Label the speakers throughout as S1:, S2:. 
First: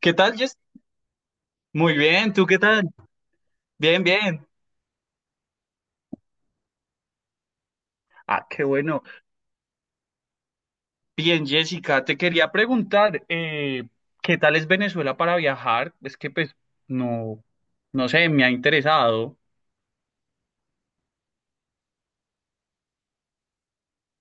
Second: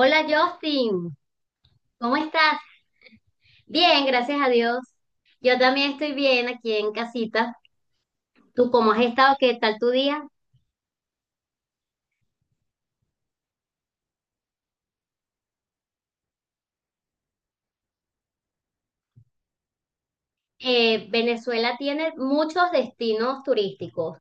S1: ¿Qué tal, Jess?
S2: Justin,
S1: Muy
S2: ¿cómo
S1: bien, ¿tú
S2: estás?
S1: qué tal? Bien,
S2: Bien, gracias
S1: bien.
S2: a Dios. Yo también estoy bien aquí en casita.
S1: Ah, qué
S2: ¿Tú cómo has
S1: bueno.
S2: estado? ¿Qué tal tu día?
S1: Bien, Jessica, te quería preguntar, ¿qué tal es Venezuela para viajar? Es que pues no, no sé, me ha interesado.
S2: Venezuela tiene muchos destinos turísticos.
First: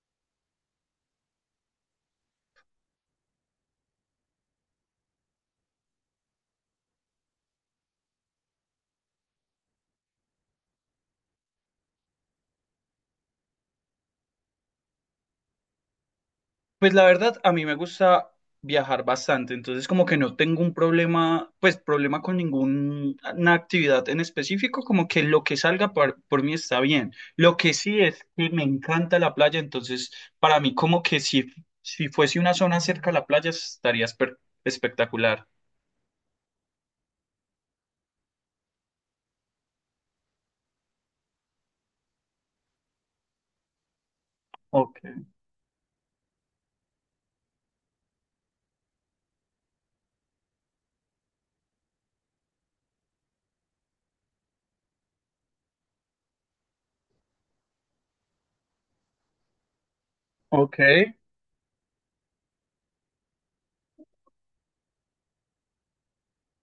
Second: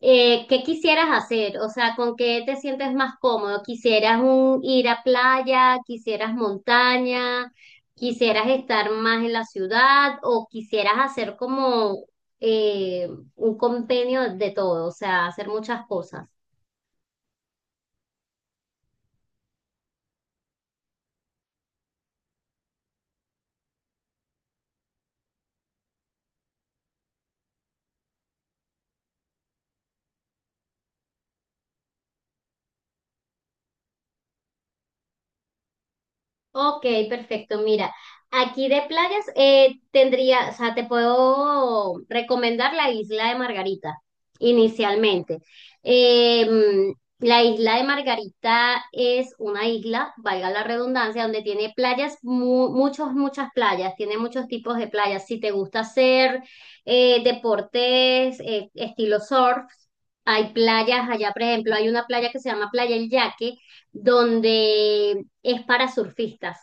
S2: ¿Qué quisieras hacer? O sea, ¿con qué te sientes más cómodo? ¿Quisieras ir a playa? ¿Quisieras montaña? ¿Quisieras estar más en la ciudad? ¿O quisieras hacer como eh, un compendio de todo? O sea, hacer muchas cosas.
S1: Pues la verdad, a mí me gusta viajar bastante, entonces como que no tengo un problema, pues problema con ninguna actividad en específico, como que lo que salga por mí está bien. Lo que sí es que me encanta la playa, entonces para mí como que si, si fuese una zona cerca a la playa estaría espectacular.
S2: Ok, perfecto. Mira, aquí de playas tendría, o sea, te puedo recomendar la isla de Margarita
S1: Ok,
S2: inicialmente. Eh, mm, la isla de Margarita es una isla, valga la redundancia, donde tiene playas, muchas playas, tiene muchos tipos de playas. Si te gusta hacer deportes, estilo surf, hay
S1: ok,
S2: playas allá, por ejemplo, hay una playa que se llama Playa El Yaque, donde es para surfistas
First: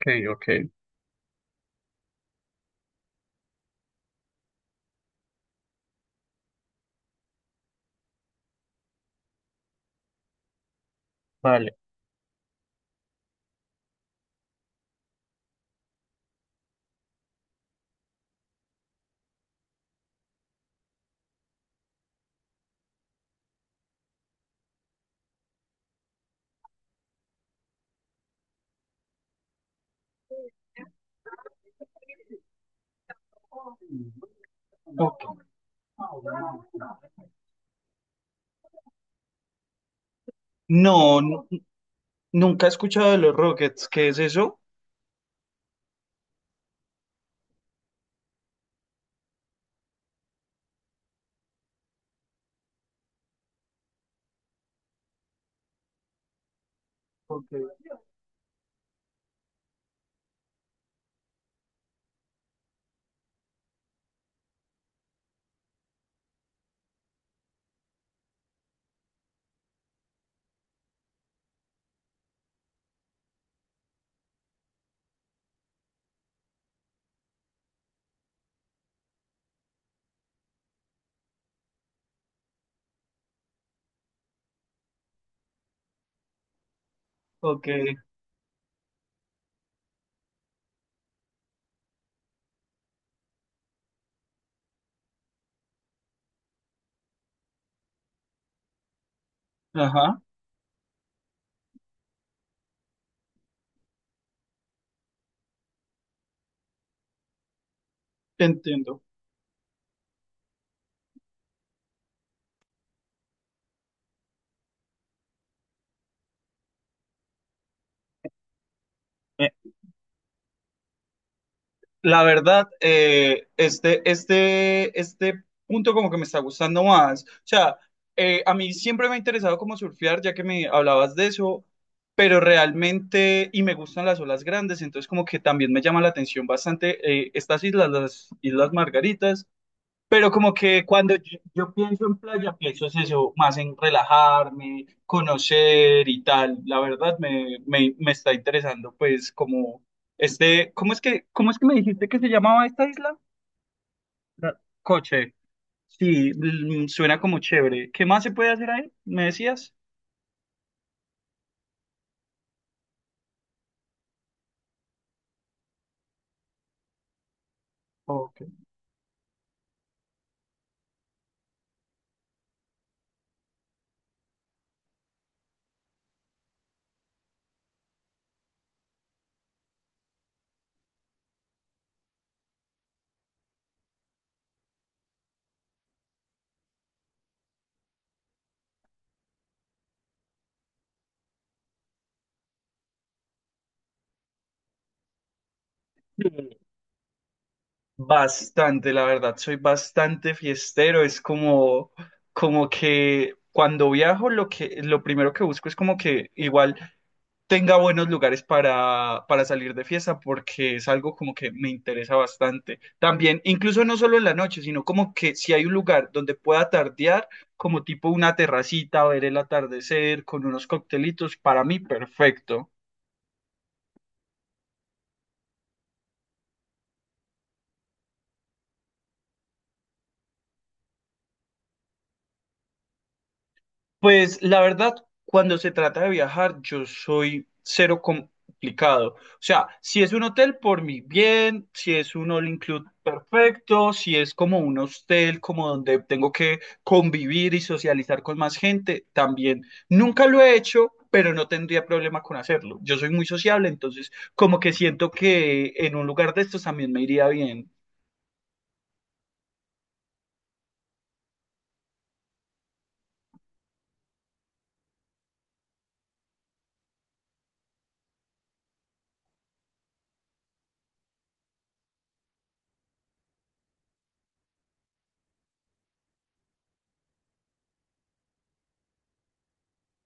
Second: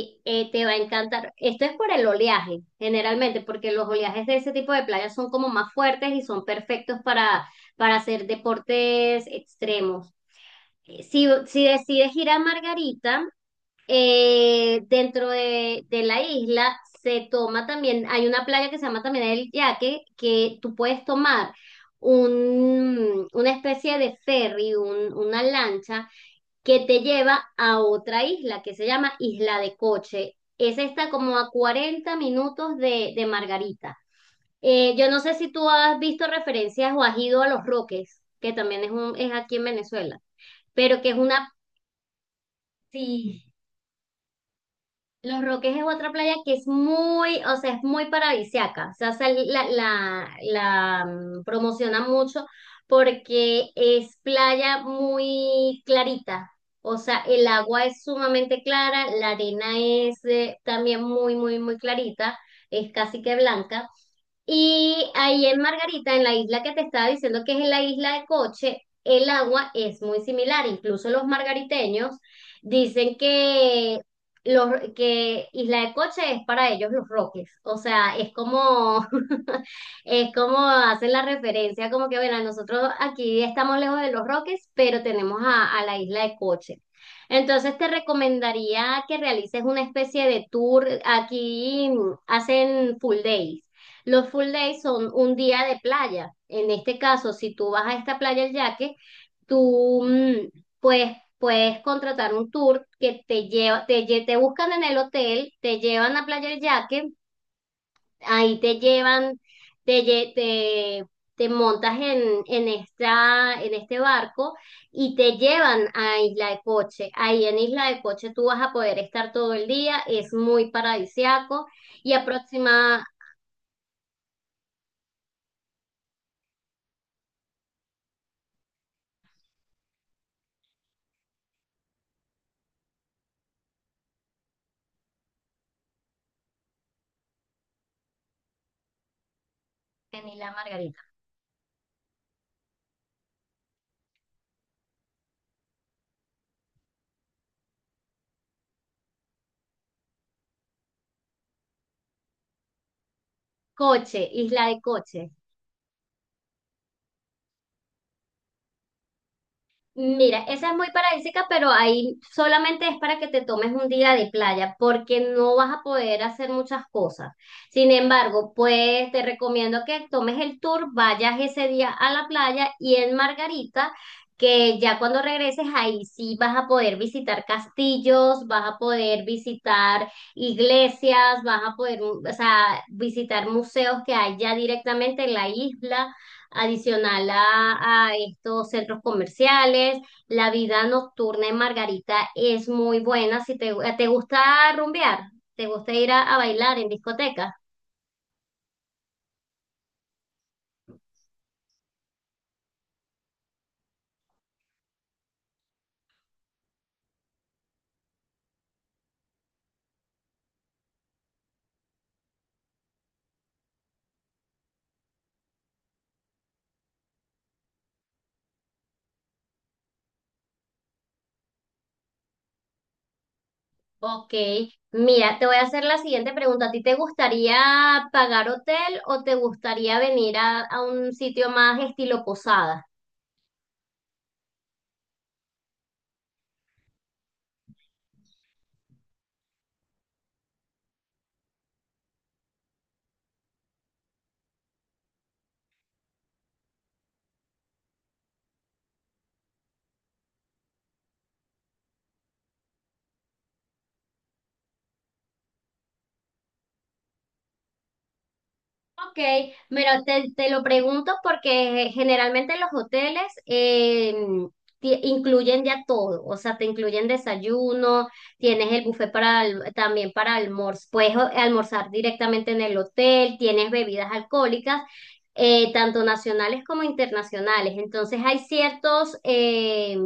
S1: ok, ok,
S2: te va a encantar. Esto es por el oleaje, generalmente, porque los oleajes de ese tipo de playas son como más fuertes y son perfectos para hacer deportes extremos. Si
S1: vale.
S2: decides ir a Margarita, de la isla se toma también, hay una playa que se llama también El Yaque, que tú puedes tomar una especie de ferry, una lancha que te lleva a otra isla que se llama Isla de Coche. Esa está como a 40 minutos de Margarita. Yo no
S1: Ok.
S2: sé si tú has visto referencias o has ido a Los Roques, que también es, un, es aquí en Venezuela,
S1: No,
S2: pero que es una,
S1: nunca he escuchado de los
S2: sí,
S1: Rockets, ¿qué es eso?
S2: Los Roques es otra playa que es muy, o sea, es muy paradisiaca. O sea, promociona mucho porque es playa muy clarita. O sea, el
S1: Ok.
S2: agua es sumamente clara, la arena es también muy, muy, muy clarita, es casi que blanca. Y ahí en Margarita, en la isla que te estaba diciendo que es la isla de Coche, el agua es muy similar. Incluso los margariteños dicen los, que Isla de Coche es para ellos los Roques. O sea, es como, es como hacen la referencia, como que, bueno, nosotros aquí estamos lejos de los Roques, pero tenemos a la Isla de Coche.
S1: Ok.
S2: Entonces te recomendaría que realices una especie de tour. Aquí mm, hacen full days. Los full days son un día de playa. En este caso, si tú vas a esta playa El Yaque, tú
S1: Ajá,
S2: mm, pues puedes contratar un tour que te lleva, te buscan en el hotel, te llevan a Playa El Yaque,
S1: te
S2: ahí te
S1: entiendo.
S2: llevan, te, lle- te, te montas en esta, en este barco y te llevan a Isla de Coche. Ahí en Isla de Coche tú vas a poder estar
S1: Eh,
S2: todo el día, es muy paradisiaco y
S1: La verdad,
S2: aproxima
S1: este punto como que me está gustando más. O sea, a mí siempre me ha interesado como surfear, ya que me hablabas de eso, pero realmente, y me gustan las olas grandes, entonces como que también me llama la atención bastante estas islas, las Islas Margaritas.
S2: en
S1: Pero
S2: Isla
S1: como que
S2: Margarita.
S1: cuando yo pienso en playa, pienso es eso, más en relajarme, conocer y tal. La verdad me está interesando, pues, como este, cómo es que me dijiste que se llamaba esta isla?
S2: Coche, Isla de Coche.
S1: Coche. Sí, mm, suena como chévere. ¿Qué más se puede hacer ahí? ¿Me decías?
S2: Mira, esa es muy paradisíaca, pero ahí solamente es para que te tomes un día de playa, porque no vas a poder hacer muchas cosas. Sin
S1: Ok.
S2: embargo, pues te recomiendo que tomes el tour, vayas ese día a la playa y en Margarita, que ya cuando regreses ahí sí vas a poder visitar castillos, vas a poder visitar iglesias, vas a poder, o sea, visitar museos que hay ya directamente en la isla adicional a estos centros comerciales. La vida nocturna en Margarita es muy buena. Si te, te gusta rumbear, te gusta ir a
S1: Sí.
S2: bailar en discoteca.
S1: Bastante, la verdad, soy bastante fiestero. Es como, como que cuando viajo, lo que, lo primero que busco es como que igual tenga buenos lugares para salir de fiesta, porque es algo como que me interesa bastante. También, incluso no solo en la noche, sino como que si hay un lugar donde pueda tardear, como tipo una terracita, ver el atardecer con unos coctelitos, para mí perfecto.
S2: Ok, mira, te voy a hacer la siguiente pregunta. ¿A ti te gustaría pagar hotel o te gustaría venir a un sitio más estilo posada?
S1: Pues la verdad, cuando se trata de viajar, yo soy cero complicado. O sea, si es un hotel, por mi bien, si es un all include, perfecto, si es como un hostel, como donde tengo que convivir y socializar con más gente, también. Nunca lo he hecho, pero no tendría problema con hacerlo. Yo soy muy sociable, entonces como que siento que en un lugar de estos también me iría bien.
S2: Ok, mira, te lo pregunto porque generalmente los hoteles incluyen ya todo, o sea, te incluyen desayuno, tienes el buffet para también para almuerzo, puedes almorzar directamente en el hotel, tienes bebidas alcohólicas, tanto nacionales como internacionales. Entonces hay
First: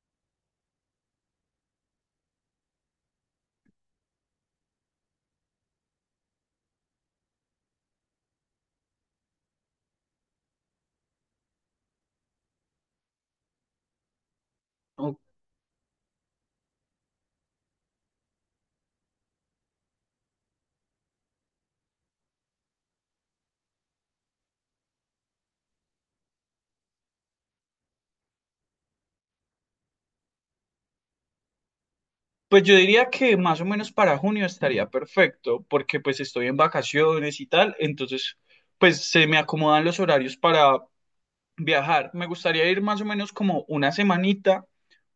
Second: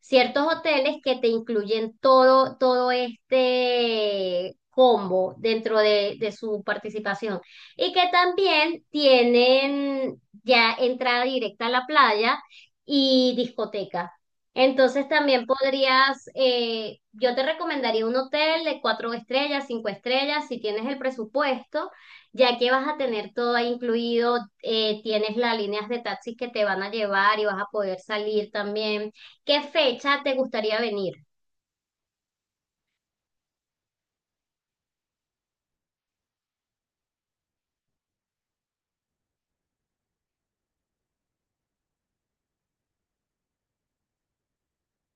S2: ciertos hoteles que te incluyen todo todo este combo dentro de su participación y que también tienen ya entrada directa a la playa y discoteca. Entonces
S1: ¿No?
S2: también podrías, yo te recomendaría un hotel de 4 estrellas, 5 estrellas, si tienes el presupuesto, ya que vas a tener todo ahí incluido, tienes las líneas de taxis que te van a llevar y vas a poder salir también. ¿Qué fecha te gustaría venir?
S1: Pues yo diría que más o menos para junio estaría perfecto, porque pues estoy en vacaciones y tal, entonces pues se me acomodan los horarios para viajar. Me gustaría ir más o menos como una semanita,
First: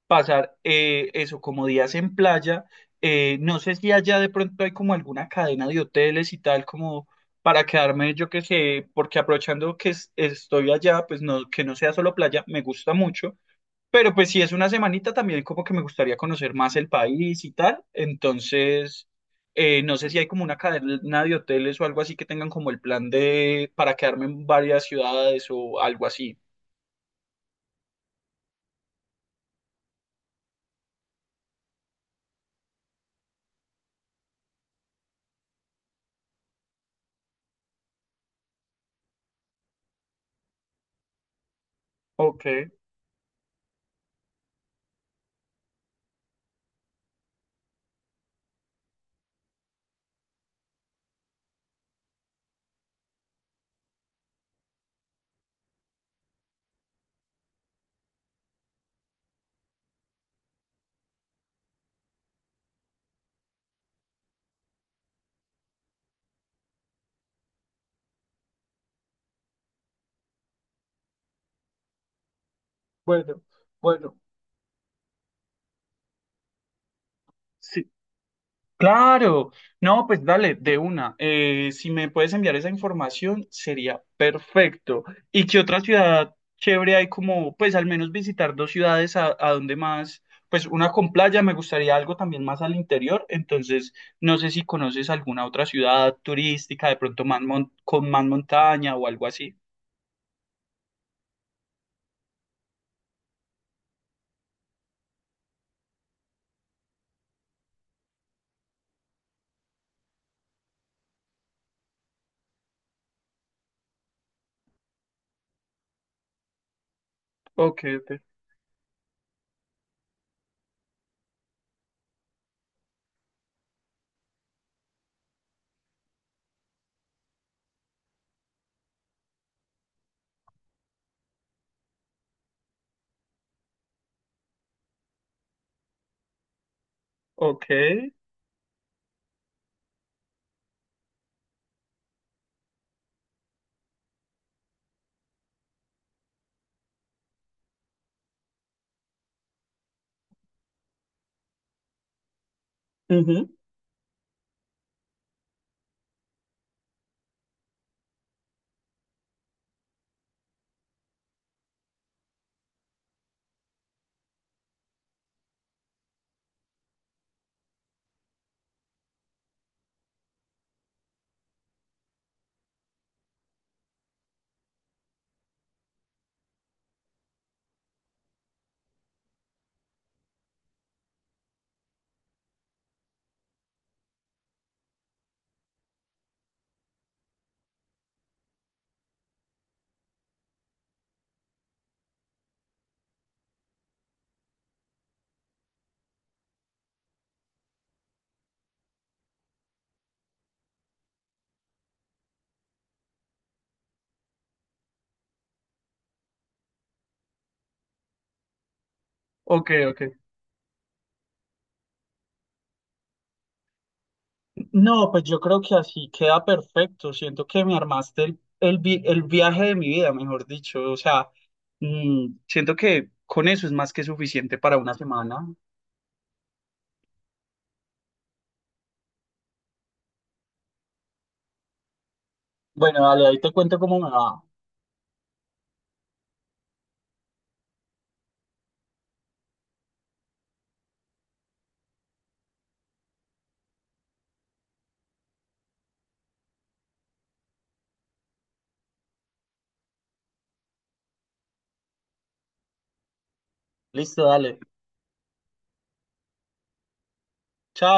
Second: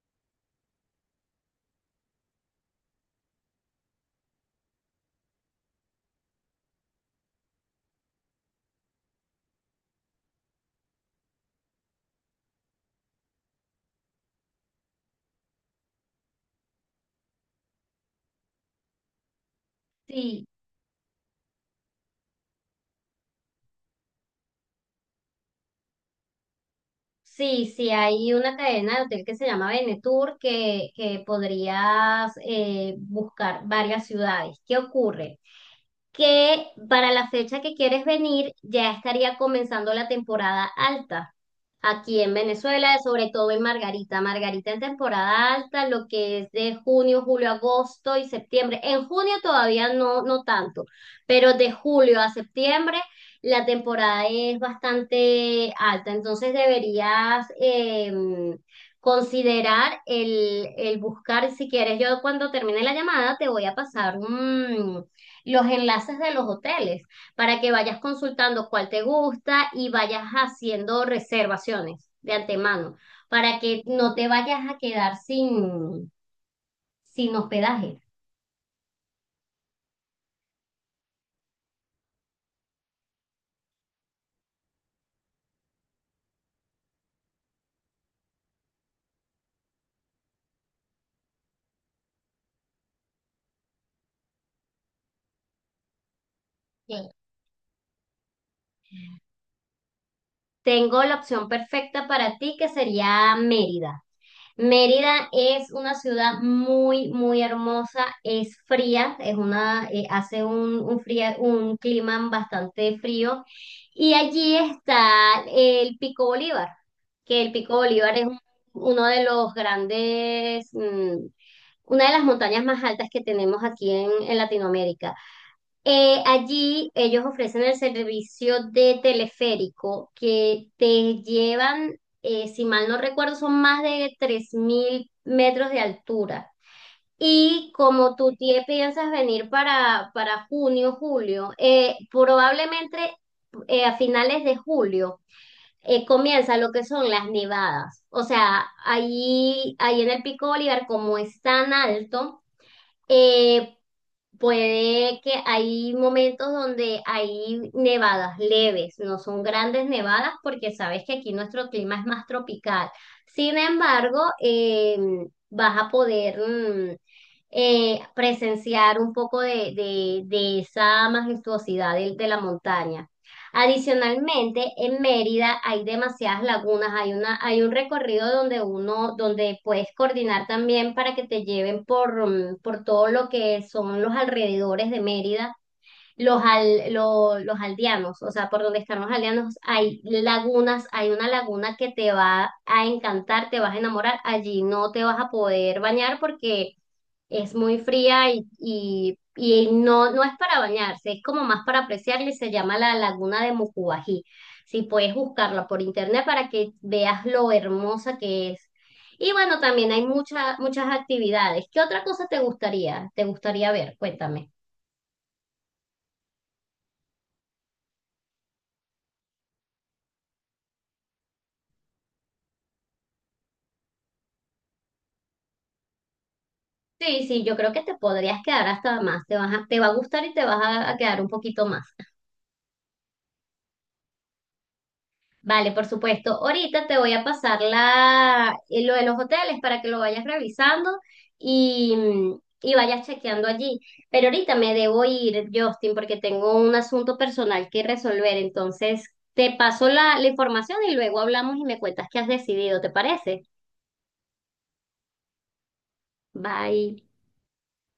S1: pasar eso como días en playa. No sé si allá de pronto hay como alguna cadena de hoteles y tal como para quedarme, yo qué sé, porque aprovechando que estoy allá, pues no, que no sea solo playa, me gusta mucho. Pero pues si es una semanita también como que me gustaría conocer más el país y tal. Entonces, no sé si hay como
S2: Sí.
S1: una cadena de hoteles o algo así que tengan como el plan de para quedarme en varias ciudades o algo así.
S2: Sí, sí, hay una cadena de hotel que se llama Benetour que podrías buscar varias ciudades. ¿Qué ocurre? Que para la fecha que quieres venir ya estaría comenzando la temporada alta aquí en
S1: Ok,
S2: Venezuela, sobre todo en Margarita. Margarita en temporada alta, lo que es de junio, julio, agosto y septiembre. En junio todavía no, no tanto, pero de julio a septiembre la temporada es bastante alta, entonces deberías considerar el buscar, si quieres, yo cuando termine la llamada te voy a pasar mm, los enlaces de los hoteles para que vayas consultando cuál te gusta y vayas haciendo reservaciones de antemano,
S1: bueno,
S2: para que no
S1: bueno.
S2: te vayas a quedar sin
S1: Sí.
S2: hospedaje.
S1: Claro, no, pues dale, de una. Si me puedes enviar esa información, sería perfecto. ¿Y qué otra ciudad chévere hay como, pues al menos visitar dos ciudades a donde más, pues una con playa, me gustaría algo también más al interior, entonces no sé si conoces alguna otra ciudad turística,
S2: Sí.
S1: de pronto más con más montaña o algo así.
S2: Tengo la opción perfecta para ti que sería Mérida. Mérida es una ciudad muy, muy hermosa, es fría, es una, hace un clima bastante frío y allí está el Pico Bolívar, que el Pico
S1: Ok,
S2: Bolívar
S1: ok.
S2: uno de los grandes, mm, una de las montañas más altas que tenemos aquí en Latinoamérica. Allí ellos ofrecen el servicio de teleférico que te llevan, si mal no recuerdo, son más de 3.000 metros de altura.
S1: Ok.
S2: Y como tú piensas venir para junio, julio, probablemente a finales de julio comienza lo que son las nevadas. O sea, ahí en el Pico Bolívar, como es tan alto,
S1: Ujú.
S2: eh, puede que hay momentos donde hay nevadas leves, no son grandes nevadas porque sabes que aquí nuestro clima es más tropical. Sin embargo, vas a poder mm, presenciar un poco de esa majestuosidad de la montaña. Adicionalmente, en Mérida hay demasiadas lagunas, hay una, hay un recorrido donde uno, donde puedes coordinar también para que te lleven por, mm, por todo lo que son los alrededores de Mérida, los aldeanos, o sea, por donde están los aldeanos, hay lagunas, hay una laguna que te va a encantar, te vas a enamorar, allí no te vas a poder bañar porque es muy fría y no, no es para bañarse, es como más para apreciarla y se llama la Laguna de Mucubají. Si puedes buscarla por internet para que veas lo hermosa que es. Y bueno,
S1: Ok,
S2: también hay
S1: ok.
S2: muchas muchas actividades. ¿Qué otra cosa te gustaría? ¿Te gustaría ver? Cuéntame.
S1: No, pues yo creo que así queda perfecto. Siento que me armaste el viaje de mi vida, mejor dicho. O sea, mm, siento que con eso es más que suficiente para una semana.
S2: Sí, sí, yo creo que te podrías quedar hasta más. Te va a gustar y te vas a quedar un poquito más.
S1: Bueno, dale, ahí te cuento cómo me va.
S2: Vale, por supuesto. Ahorita te voy a pasar la, lo de los hoteles para que lo vayas revisando y, mm, y vayas chequeando allí. Pero ahorita me debo ir, Justin, porque tengo un asunto personal que resolver. Entonces, te paso la información y luego hablamos y me cuentas qué has decidido, ¿te parece?
S1: Listo, dale.
S2: Bye.
S1: Chao.